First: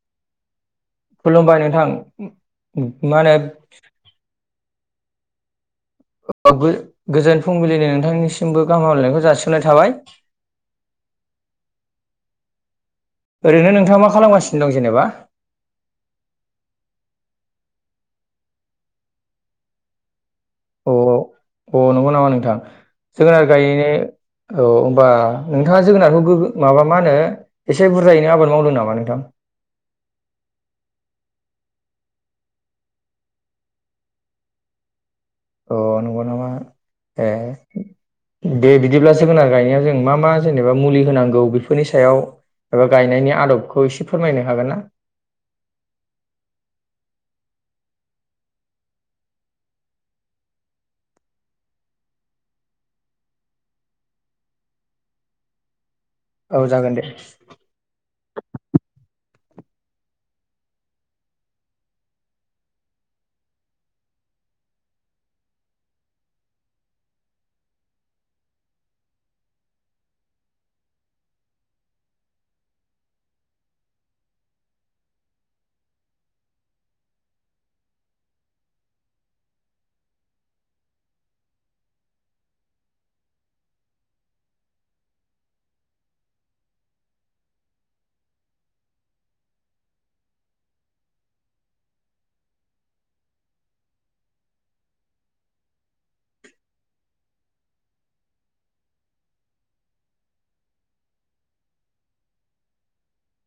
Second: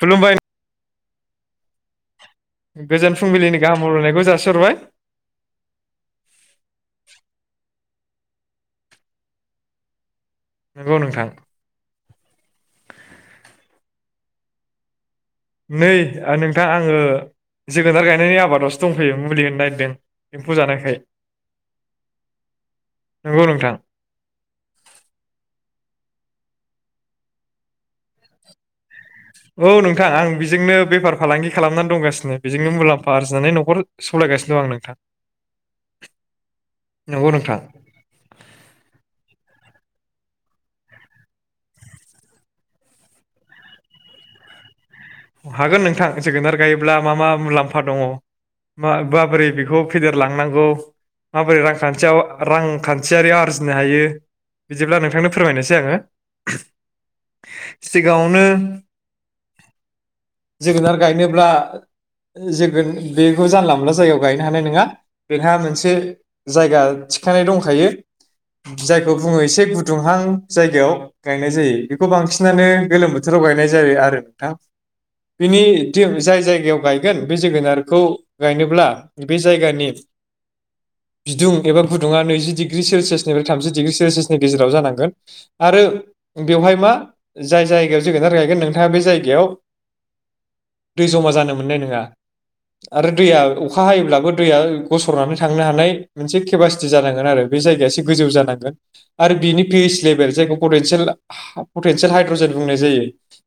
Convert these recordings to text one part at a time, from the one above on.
खुलुमबायबाय खुलुमबाय नोंथां। मा गोजोन फुंबिलिनि होनो गाहाम हामलायनायखौ जासिहरबाय। गो गोजोन फुंबिलिनि नोंथांनिसिमबो गाहाम हामलायनायखौ जासिहरनाय थाबाय। नंगौ नोंथां। ओरैनो नोंथाङा मा खालामगासिनो दं जेनेबा? नै नोंथां, आङो जोगोनार गायनायनि आबादावसो दंफैयो मुलि होनो नागिरदों। एम्फौ अ जानायखाय अ नंगौ नामा नोंथां? नंगौ जोगोनार नोंथां गायनो औ होनोमबा नों थाङा जोगोनारखौ गोगो माबा मा होनो एसे बुरजायैनो आबाद मावदों नामा नोंथां? औ नोंथां आं बेजोंनो बेफार फालांगि खालामनानै दंगासिनो बेजोंनो मुलाम्फ आरजिनानै नखर सालायगासिनो दं आं नोंथां। अ नंगौ नामा ए नंगौ नोंथां दे बिदिब्ला जोगोनार गायनायाव जो जों मा मा जेनेबा मुलि होनांगौ बेफोरनि सायाव एबा गायनायनि आदबखौ इसे फोरमायनो हागोन ना? हागोन नोंथां जोगोनार गायोब्ला मा मा मुलाम्फा दङ, मा माबोरै बेखौ फेदेरलांनांगौ? माबोरै रांखान्थियाव रांखान्थियारि आरजिनो हायो? बिदिब्ला नोंथांनो फोरमायनोसै आङो। औ जागोन दे [inaudible] सिगाङावनो जोगोनार गायनोब्ला जोगोन बेखौ जानला मोनला जायगायाव गायनो हानाय नङा बेहा मोनसे जायगा थिखानाय दंखायो जायखौ बुङो एसे गुदुंहां जायगायाव गायनाय जायो बेखौ बांसिनानो गोलोम बोथोराव गायनाय जायो आरो नोंथां। बिनि जाय जायगायाव गायगोन बे जोगोनारखौ गायनोब्ला बे जायगानि बिदुं एबा गुदुङा नैजि डिग्रि सेलसियासनिफ्राय थामजि डिग्रि सेलसियासनि गेजेराव जानांगोन आरो बेवहाय मा जाय जायगायाव जोगोनार गायगोन नोंथाङा बे जायगायाव दै जमा जानो मोननाय नङा आरो दैया अखा हायोब्लाबो दैया गसरनानै थांनो हानाय मोनसे केपासिटि जानांगोन आरो बे जायगाया एसे गोजौ जानांगोन आरो बिनि पिइस लेभेल जायखौ पटेनसियेल पटेनसियेल हाइड्रजेन बुंनाय जायो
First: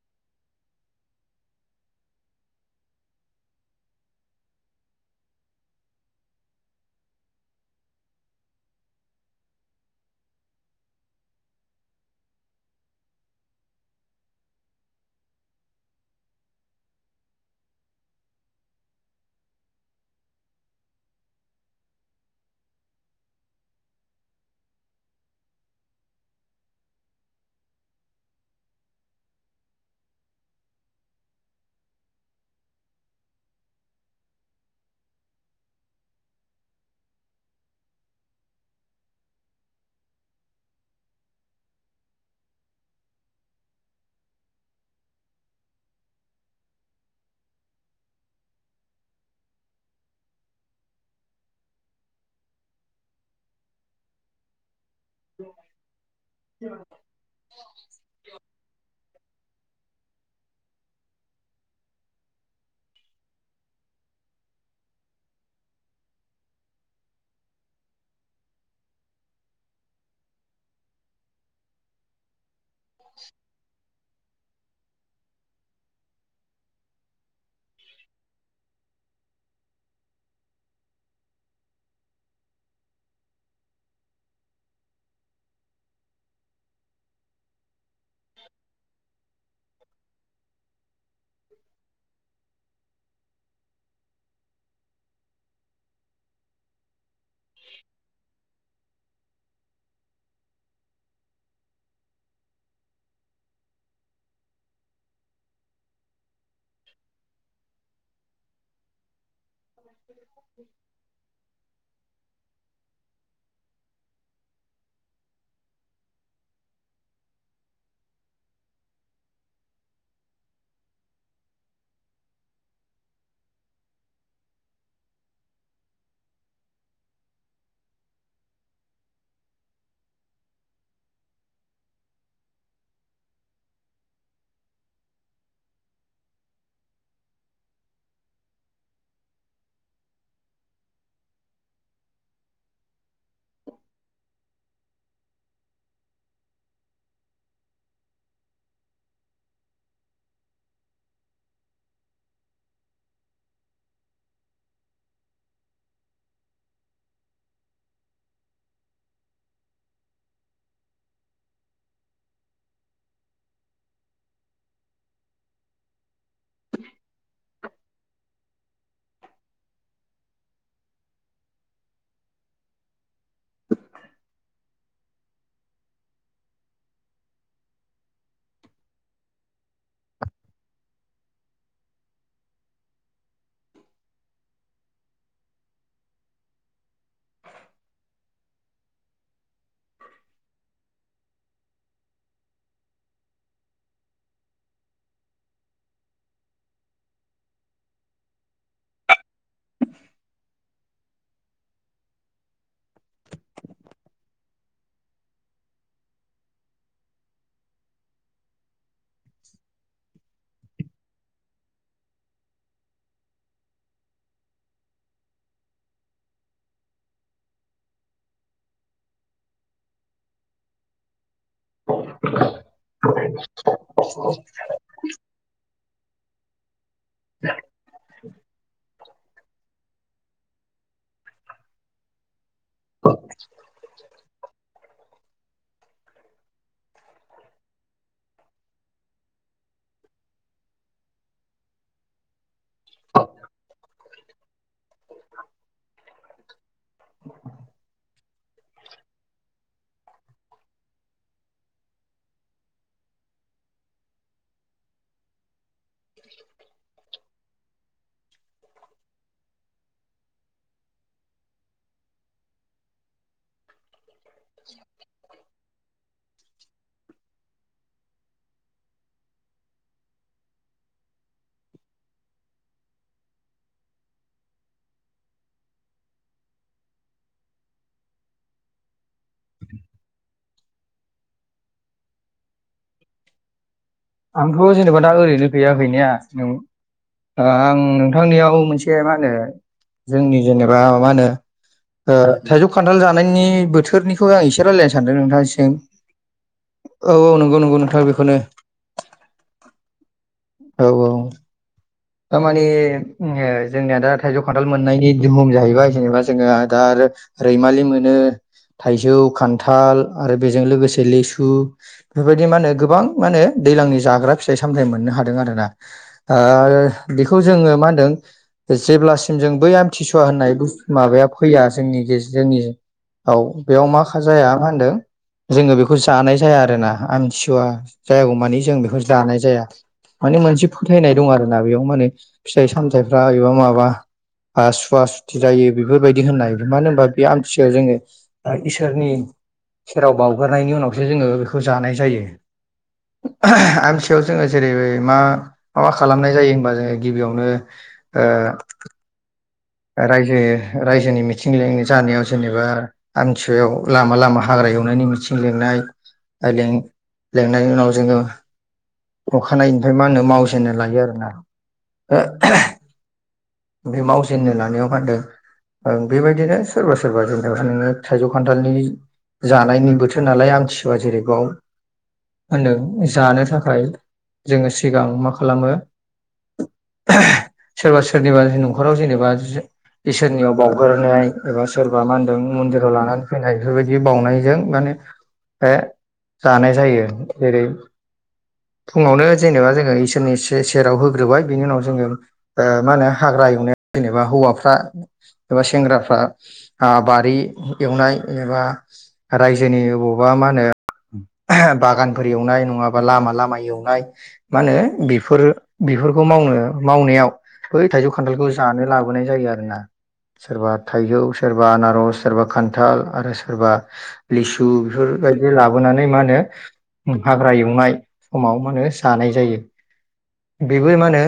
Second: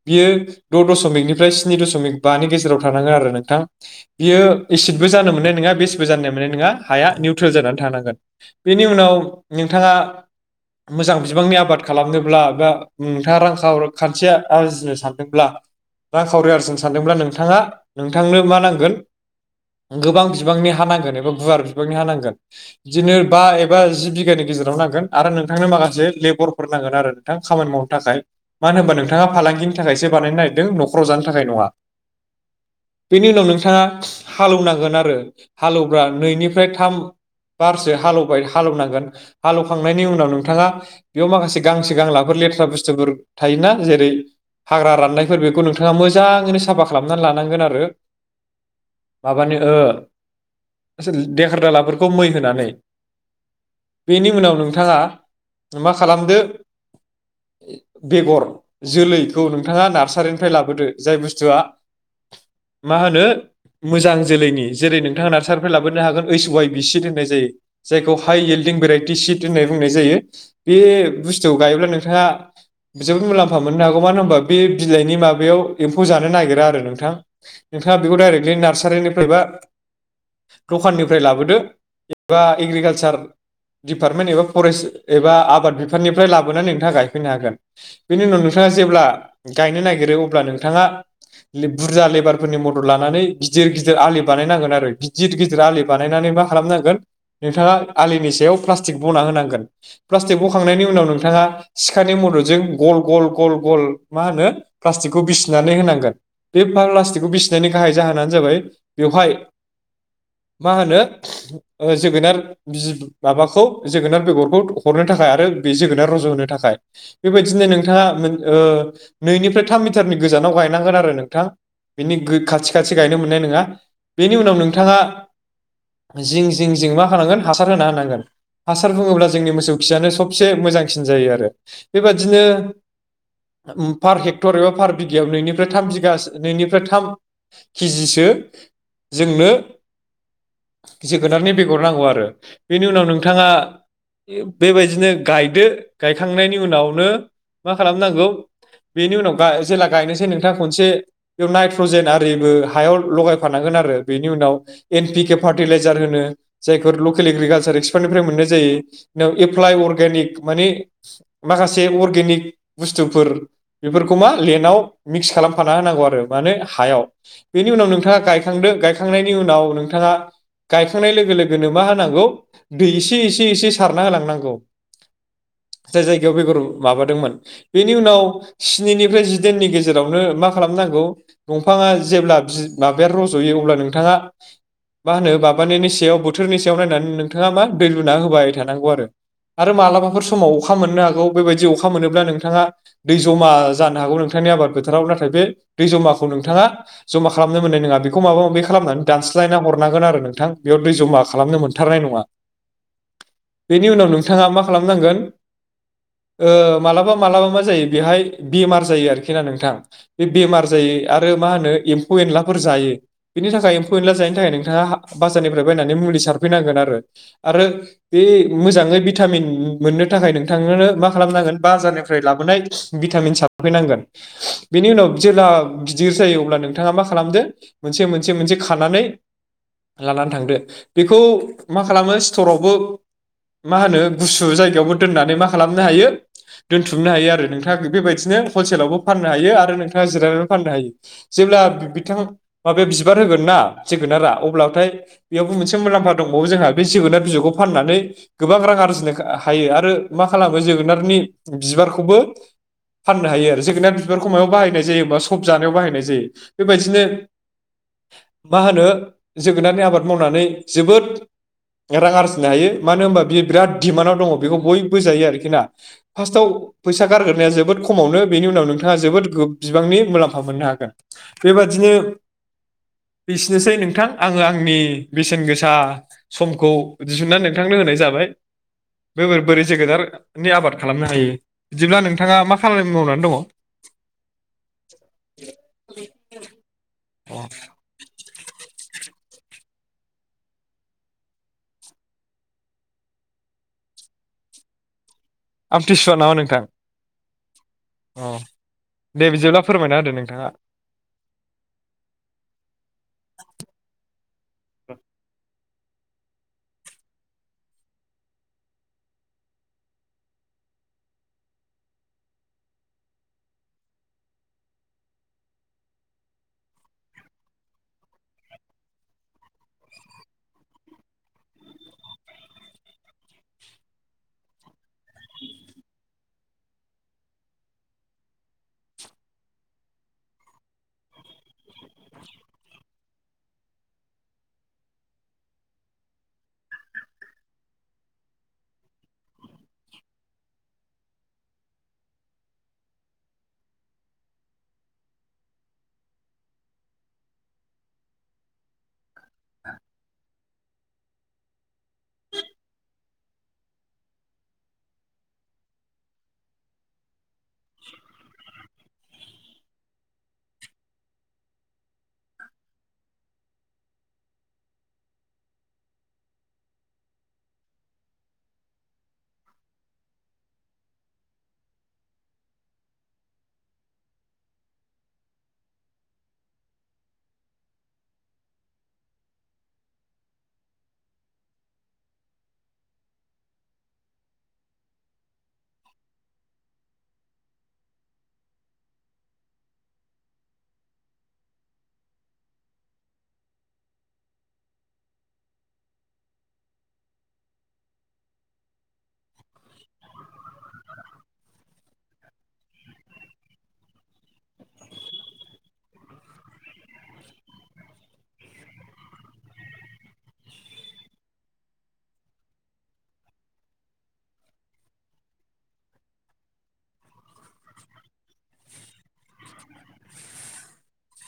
बियो द दमिकनिफ्राय स्नि दशमिक बानि गेजेराव थानांगोन आरो नोंथां बियो एसिडबो जानो मोननाय नङा बेसबो जानाय मोननाय नङा हाया निउट्रेल जानानै थानांगोन। बेनि उनाव नोंथाङा मोजां बिबांनि आबाद खालामनोब्ला बा नोंथाङा रां खाव-खान्थिया आरजिनो सानदोंब्ला रां खावरि आरजिनो सानदोंब्ला नोंथाङा नोंथांनो मा नांगोन गोबां बिबांनि हा नांगोन एबा गुवार बिबांनि हा नांगोन बिदिनो बा एबा जि बिगानि गेजेराव नांगोन आरो नोंथांनो माखासे लेबरफोर नांगोन आरो नोंथां खामानि मावनो थाखाय मानो होनबा नोंथाङा फालांगिनि थाखायसो बानायनो नागिरदों नखराव जानो थाखाय नङा। बेनि उनाव नोंथाङा हालौनांगोन आरो हालौब्रा नैनिफ्राय थाम बारसो हालौबाय हालौनांगोन हालौखांनायनि उनाव नोंथाङा बेयाव माखासे गांसो गांलाफोर लेथ्रा बुस्थुफोर थायोना जेरै हाग्रा राननाय फोर बेखौ नोंथाङा मोजाङैनो साफा खालामनानै लानांगोन आरो माबानो ओ देखार दालाफोरखौ मै होनानै बेनि उनाव नोंथाङा मा खालामदो [inaudible] बेगर, जोलै [unintelligible] नोंथाङा नार्स सारिनिफ्राय लाबोदो जाय बुस्थुआ मा होनो मोजां जोलैनि जेरै नोंथाङा नार्सारिनिफ्राय लाबोनो हागोन ओइस वाइ बि सिद होननाय जायो जायखौ हाइ एल्डिं भेराइटि सिट होननाय बुंनाय जायो बे बुस्थु गायोब्ला नोंथाङा जोबोद मुलामफा मोननो हागौ मानो होनोबा बे बिलाइनि माबायाव एम्फौ जानो नागिरा आरो नोंथां नोंथाङा बेखौ डायरेक्टलि नार्सारिनिफ्राय बा दखाननिफ्राय लाबोदो एबा एग्रिकालसार दिडिपार्टमेन्ट एबा फरेस्ट एबा आबाद बिफाननिफ्राय लाबोनानै नोंथाङा गायफैनो हागोन बेनि उनाव नोंथाङा जेब्ला गायनो नागिरो अब्ला ले- नोंथाङा बुरजा लेबारफोरनि मदद लानानै गिदिर गिदिर आलि बानायनांगोन आरो गिदिर गिदिर आलि बानायनानै मा खालामनांगोन नोंथाङा आलिनि सायाव प्लास टिक बना होनांगोन प्लास्टिक बखांनायनि उनाव नोंथाङा सिखानि मददजों गल गल गल गल मा होनो प्लास्टिकखौ बिसिनानै होनांगोन बे प्लास्टिकखौ बिसिनायनि गाहाय जाहोनानो जाबाय बेवहाय मा होनो जोगोनार बि माबाखौ जोगोनार बेगरखौ हरनो थाखाय आरो बे जोगोनार रज' होनोनो थाखाय बेबायदिनो नोंथाङा ओ नैनिफ्राय थाम मिटारनि गोजानाव गायनांगोन आरो नोंथां बेनि गो- खाथि खाथि गायनो मोननाय नङा। बेनि उनाव नोंथाङा जिं जिं जिं मा होनांगोन हासार होना होनांगोन हासार बुङोब्ला जोंनि मोसौ खियानो सबसे मोजांसिन जायो आरो बेबादिनो उम पार हेक्टर एबा पार बिगायाव नोंनिफ्राय थाम बिगासो नैनिफ्राय थाम केजिसो जोंनो जोगोनारनि बेगर नांगौ आरो बेनि उनाव नोंथाङा बेबायदिनो गायदो गायखांनायनि उनावनो मा खालामनांगौ बेनि उनाव गाय जेला गायनोसै नोंथाङा खनसे बेयाव नाइट्रजेन आरिबो हायाव लगायफानांगोन आरो बेनि उनाव एन पि केे फार्टिलाइजार होनो जायफोर लकेल एग्रिकालसार एक्सपार्टनिफ्राय मोननाय जायो बेनाव एप्लाइ अर्गेनिक माने माखासे अर्गेनिक बुस्थुफोर बेफोरखौ मा लेन्डाव मिक्स खालामफाना होनांगौ आरो मानोे हायाव बेनि उनाव नोंथाङा गायखांदो गायखांनायनि उनाव नोंथाङा गायखांनाय लोगो लोगोनो मा होनांगौ दै एसे एसे एसे सारना होलांनांगौ जाय जायगायाव बेगर माबादोंमोन बेनि उनाव स्निनिफ्राय जिदाइननि गेजेरावनो मा खालामनांगौ दंफाङा जेब्ला माबाया रजयो अब्ला नोंथाङा मा होनो माबानिनि सायाव बोथोरनि सायाव नायनानै नोंथाङा मा दै लुना होबाय थानांगौ आरो आरो मालाबाफोर समाव अखा मोननो हागौ बेबायदि अखा मोनोब्ला नोंथाङा दै जमा जानो हागौ नोंथांनि आबाद फोथोराव नाथाय बे दै जमाखौ नोंथाङा जमा खालामनो मोननाय नङा बेखौ माबा माबि खालामनानै दानस्लायना हरनांगोन आरो नोंथां बेयाव दै जमा खालामनो मोनथारनाय नङा बेनि उनाव नोंथाङा मा खालामनांगोन ओ मालाबा मालाबा मा जायो बेहाय बेमार जायो आरोखि ना नोंथां बे बेमार जायै आरो मा होनो एम्फौ एनलाफोर जायो बेनि थाखाय एम्फौ एनला जायैनि थाखाय नोंथाङा बाजारनिफ्राय बायनानै मुलि सारफैनांगोन आरो आरो बे मोजाङै भिटामिन मोननो थाखाय नोंथांनो मा खालामनांगोन बाजारनिफ्राय लाबोनाय भिटामिन साबफैनांगोन बेनि उनाव जेब्ला गिदिर जायो अब्ला नों नोथाङा मा खालामदो मोनसे मोनसे मोनसे खानानै लानानै थांदो बेखौ मा खालामो? थर'खौ मा होनो गुसु जायगायावबो दोनानै मा खालामनो हायो दोनथुमनो हायो आरो नोंथाङा बेबायदिनो हलसेलावबो फाननो हायो आरो नोंथाङा जिरायनानैबो फाननो हायो जेब्ला बिथां माबाया बिबार होगोन ना जोगोनारा अब्लाथाय बेयावबो मोनसे मुलाम्फा दंबावो जोंहा बे जोगोनार बिजौखौ फाननानै गोबां रां आरजिनो हायो आरो मा खालामो जोगोनारनि बिबारखौबो फाननो हायो आरो जोगोनार बिबारखौ मायाव बाहायनाय जायो बा सब जानायाव बाहायनाय जायो बेबायदिनो मा होनो जोगोनारनि आबाद मावनानै जोबोद रां आरजिनो हायो मानो होनबा बि बिराद दिमान्डआव दङ बेखौ बयबो जायो आरोखि ना फार्स्टआव फैसा गारगोन जोबोद खमावनो बेनि उनाव नोंथाङा जोबोद बिबांनि मुलाम्फा मोननो हागोन। बेबादिनो एसेनोसै नोंथां आङो आंनि बेसेन गोसा समखौ दिहुननानै नोंथांनो होनाय जाबाय, बोरै बोरै जोगोनारनि आबाद खालामनो हायो। बिदिब्ला नोंथां नोंथाङा मा खामानि मावनानै दङ? आंथ जेनेबा दा ओरैनो गैया गैनाया नों आं नोंथांनियाव मोनसे मा होनो जोंनि जेनेबा मा होनो ओ थाइजौ खान्थाल जानायनि बोथोरनिखौ आं एसे रायजलायनो सानदों नोंथांसिम आमथिसुवा नामा नोंथां औ औ नंगौ नंगौ नोंथां अ बेखौनो दे बिदिब्ला फोरमायना होदो नोंथाङा औ औ थारमाने ओ जोंनिया दा थाइजौ खान्थाल मोननायनि दोहोम जाहैबाय जेनेबा जोङो दा आरो रैमालि मोनो, थाइजौ खान्थाल आरो बेजों लोगोसे लिसु बेफोरबायदि मा होनो गोबां मा होनो दैज्लांनि जाग्रा फिथाइ सामथायाइ मोननो हादों आरोना, ओ बेखौ जोङो मा होनदों जेब्लासिम जों बै आमथिसुवा होनना माबाया फैया जोंनि जोंनिआव बेयाव मा जाया मा होनदों जोङो बेखौ जानाय जाया आरो ना आमथिसुवा जायागौ मानि जों बेखौ जानाय जाया माने मोनसे फोथायनाय दं आरोना बेयाव माने फिथाइ सामथाइफ्रा एबा माबा सुवा सुथि जायो बेफोरबायदि होननाय मानो होनबा बे आमथियाव जोङो इसोरनि सेराव बावग्रोनायनि उनावसो जोङो बेखौ जानाय जायो आमथियाव जोङो जेरै मा मा मा खालामनाय जायो होमबा जोङो गिबियावनो ओ रायजो रायजोनि मिथिं लेंन जानायाव जेनेबा आमथिसुवायाव लामा लामा हाग्रा एवनायनि मिथिं लिंनाय आइलें लेंनायनि उनाव जोङो अखानायैनिफ्राय मा होनो मावजेननो लायो आरोना बे माव जेननो लानायाव मा होन्दों बेबायदिनो सोरबा सोरबा जेनब नो थाइजौ खान्थालनि जानायनि बोथोर नालाय आमथिसुवा जेरैबाव होनदों जानो थाखाय जोङो सिगां मा खालामो सोरबा सोरनिबा नखराव जेनेबा बा इसोरनियाव बावग्रोनाय एबा सोरबा मा होनदों मन्दिराव लानानै फैनाय बेफोरबायदि बावउनायजों माने ए जानाय जायो । जेरै फुङावनो जेनेबा जोङो इसोरनि से-सेराव होग्रोबाय बिनि उनाव जोङो ओ मा होनो हाग्रा एवनाय जेनेबा हौवाफ्रा एबा सेंग्राफ्रा आ बारि एवनाय एबा रायजोनि बबावबा मा होनो बागानफोर एवनाय नङाबा लामा लामा एवनाय मा होनो बेफोरो बेफोरखौ मावनो मावनायाव बै थाइजौ खान्थालखौ जानो लाबोनाय जायो आरोना सोरबा थाइजौ सोरबा आनारस सोरबा खान्थाल आरो सोरबा लिसु बेफोरबायदि लाबोनानै मा होनो हाग्रा एवनाय समाव मा होनो जानाय जायो बेबो मा होनो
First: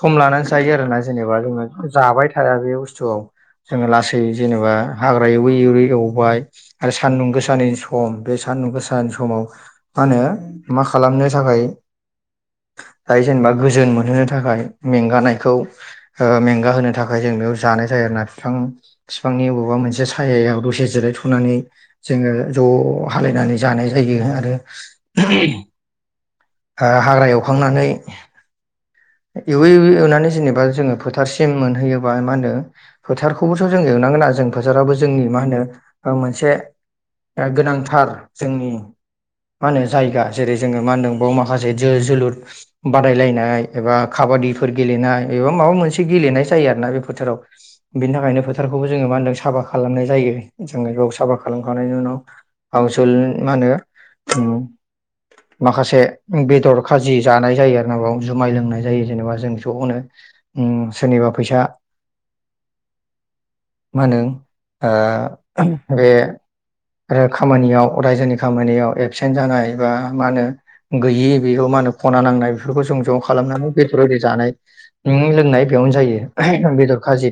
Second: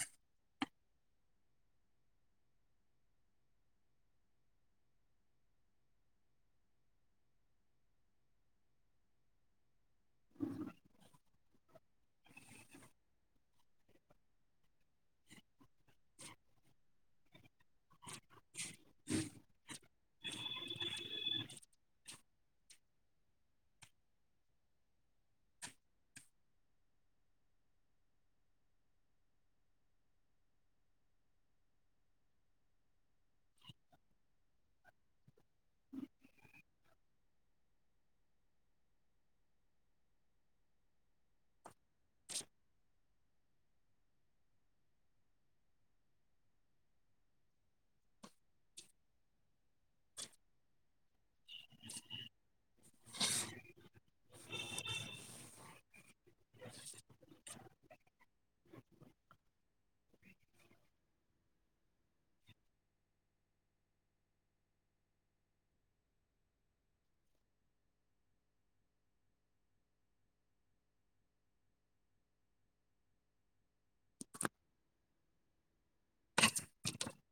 सम लानानै जायो आरोना जेनेबा जोङो जाबाय थाया । बे बुस्थुआव जोङो लासै जेनेबा हाग्रा एवै एवै एवबाय आरो सान्दुं गोसानि सम बे सान्दुं गोसानि समाव मा होनो मा खालामनो थाखाय दाय जेनेबा गोजोन मोनहोनो थाखाय मेंगानायखौ मेंगाहोनो थाखाय जों बेयाव जानाय जायो आरोना बिफां बिफांनि बबावबा मोनसे सायायाव दसे जिरायथनानै जोङो ज हालायनानै जानाय जायो आरो हाग्रा एवखांनानै एवै एवै एवनानै जेनेबा जोङो फोथारसिम मोनहैयोबा मा होनो फोथारखौबोथ जों एवनांगोना जों फोथाराबो जोंनि मा होनो मोनसे ओ गोनांथार जोंनि मा होनो जायगा जेरै जोङो मा होनदों बाव माखासे जो जोलुर बादायलायनाय एबा काबादिफोर गेलेनाय एबा माबा मोनसे गेलेनाय जायो आरोना बे फोथाराव बेनि थाखायनो फोथारखौबो जोङो मा होनदों साफा खालामनाय जायो जोङो बेाव साफा खालाम खालामखांनायनि उनाव आवसोल मा होनो ओं माखासे बेदर खाजि जानाय जायो आरो ना बाव जुमाय लोंनाय जायो जेनेबा जों जनो ओ सोरनिबा फैसा मा होनो ओ बे खामानियाव रायजोनि खामानियाव एबसेन्ट जानाय बा मा होनो गैयि बेखौ मा होनो खना नांनाय बेफोरखौ ज खालामनानै बेदर एरै जानाय लोंनाय बेयावनो जायो बेदर खाजि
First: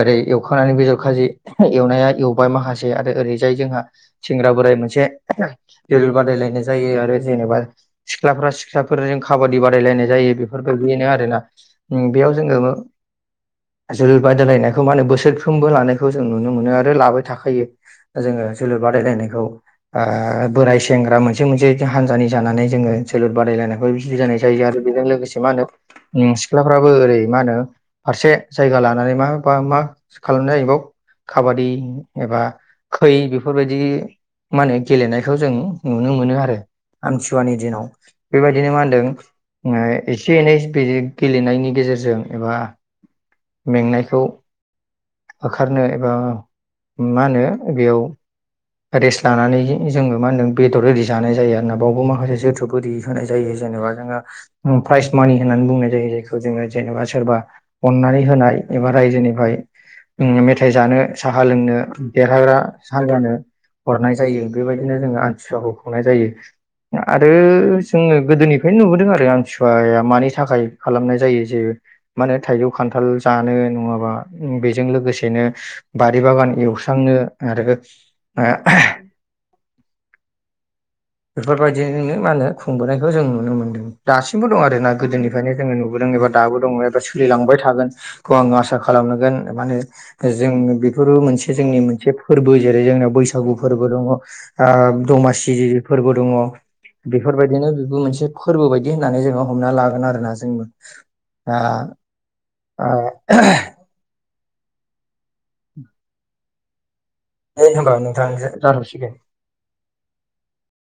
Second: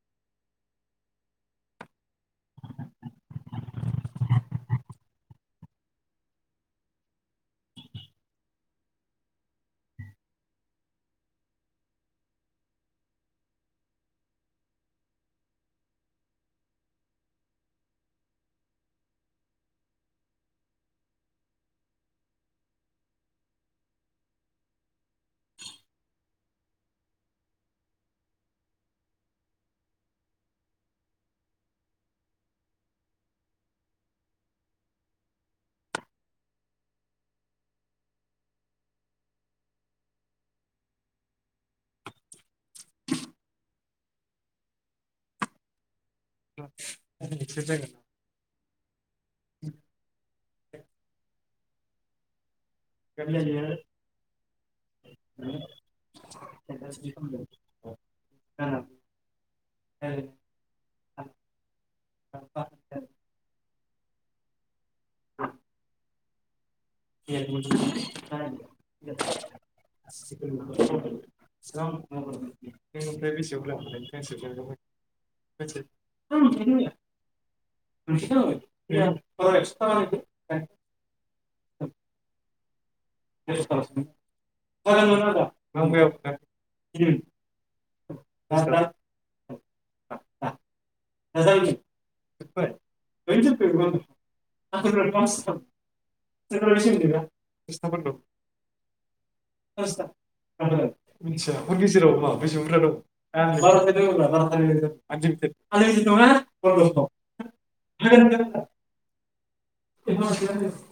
ओरै एवखांनानै बेदर खाजि एवनाया एवबाय माखासे आरो ओरैजाय जोंहा सेंग्रा बोराय मोनसे जोलुर बादायलायनाय जायो आरो जेनेबा सिख्लाफ्रा सिख्ला खाबादि बादायलायनाय जायो बेफोरबायदियैनो आरोना बेयाव जोङो जोलुर बादायलायनायखौ मा होनो बोसोरफ्रोमबो लानायखौ जों नुनो मोनो आरो लाबाय थाखायो जोङो जोलुर बादायलायनायखौ आ बोराय सेंग्रा मोनसे मोनसे हानजानि जानानै जोङो जोलुर बादायलायनाय बे बिदि [unintelligible] जानाय जायो आरो बेजों लोगोसे मा होनो [unintelligible] सिख्लाफ्राबो ओरै मा होनो फारसे जायगा लानानै मा बा मा खालामनाय जायोैबाव खाबादि एबा खै बेफोरबायदि मा होनो गेलेनायखौ जों नुनो मोनो आरो आमथिसुवा नि दिनाव बेबायदि बिदिनो मा होनदों ओ एसे एनै गेलेनायनि गेजेरजों एबा मेंनायखौ होखारनो ओ मा होनो बेयाव रेस्ट लानानै जोङो मा होनदों बेदर ओरि जानाय जायो आरो ना बावबो माखासे जोथोब बोरै होनाय जायो जेनेबा जोङो प्राइज मानि होननानै बुंनाय जायो जायखौ जोङो जेनेबा सोरबा अननानै होनाय एबा रायजोनिफ्राय मेथाइ जानो साहा लोंनो देरहाग्रा साहा जानो हरनाय जायो बेबायदि बिदिनो जोङो आमथिसुवाखौ खुंनाय जायो आरो जोङो गोदोनिफ्रायनो नुबोदों आरो आमथिसुवाया मानि थाखाय खालामनाय जायो जे मानो थाइजौ खान्थाल नोंनिफ्राय जानो बेसेयाव लांनाय नङाबा बेजों लोगोसेनो बारि बागान एवस्रांनो आरो [unintelligible] [unintelligible] बेफोरबायदिनिनो मा होनो खुंबोनाय बेखौ जों नुनो मोनदों दासिमबो दं आरो ना गोदोनिफ्रायनो जोङो नुबोदों एबा दाबो दङ एबा सोलिलांबाय थागोनखौ आं आसा खालामनांगोन महोनो जों बेफोरबो मोनसे जोंनि मोनसे फोरबो जेरै जोंनयाव बैसागु फोरबो ओ दङ दमासि [unintelligible] दङ बेफोरबायदिनो फोरबो बायदि होननानै जोङो हमना लागोन आरोना जोंबो मिथिया दा हर गेजेराव मा बेसे बुरजा ओ दं आनलिमिटेड [unintelligible] [unintelligible] [unintelligible] दे होनबा नोंथांजो बन्द' जाथ'सिगोन ।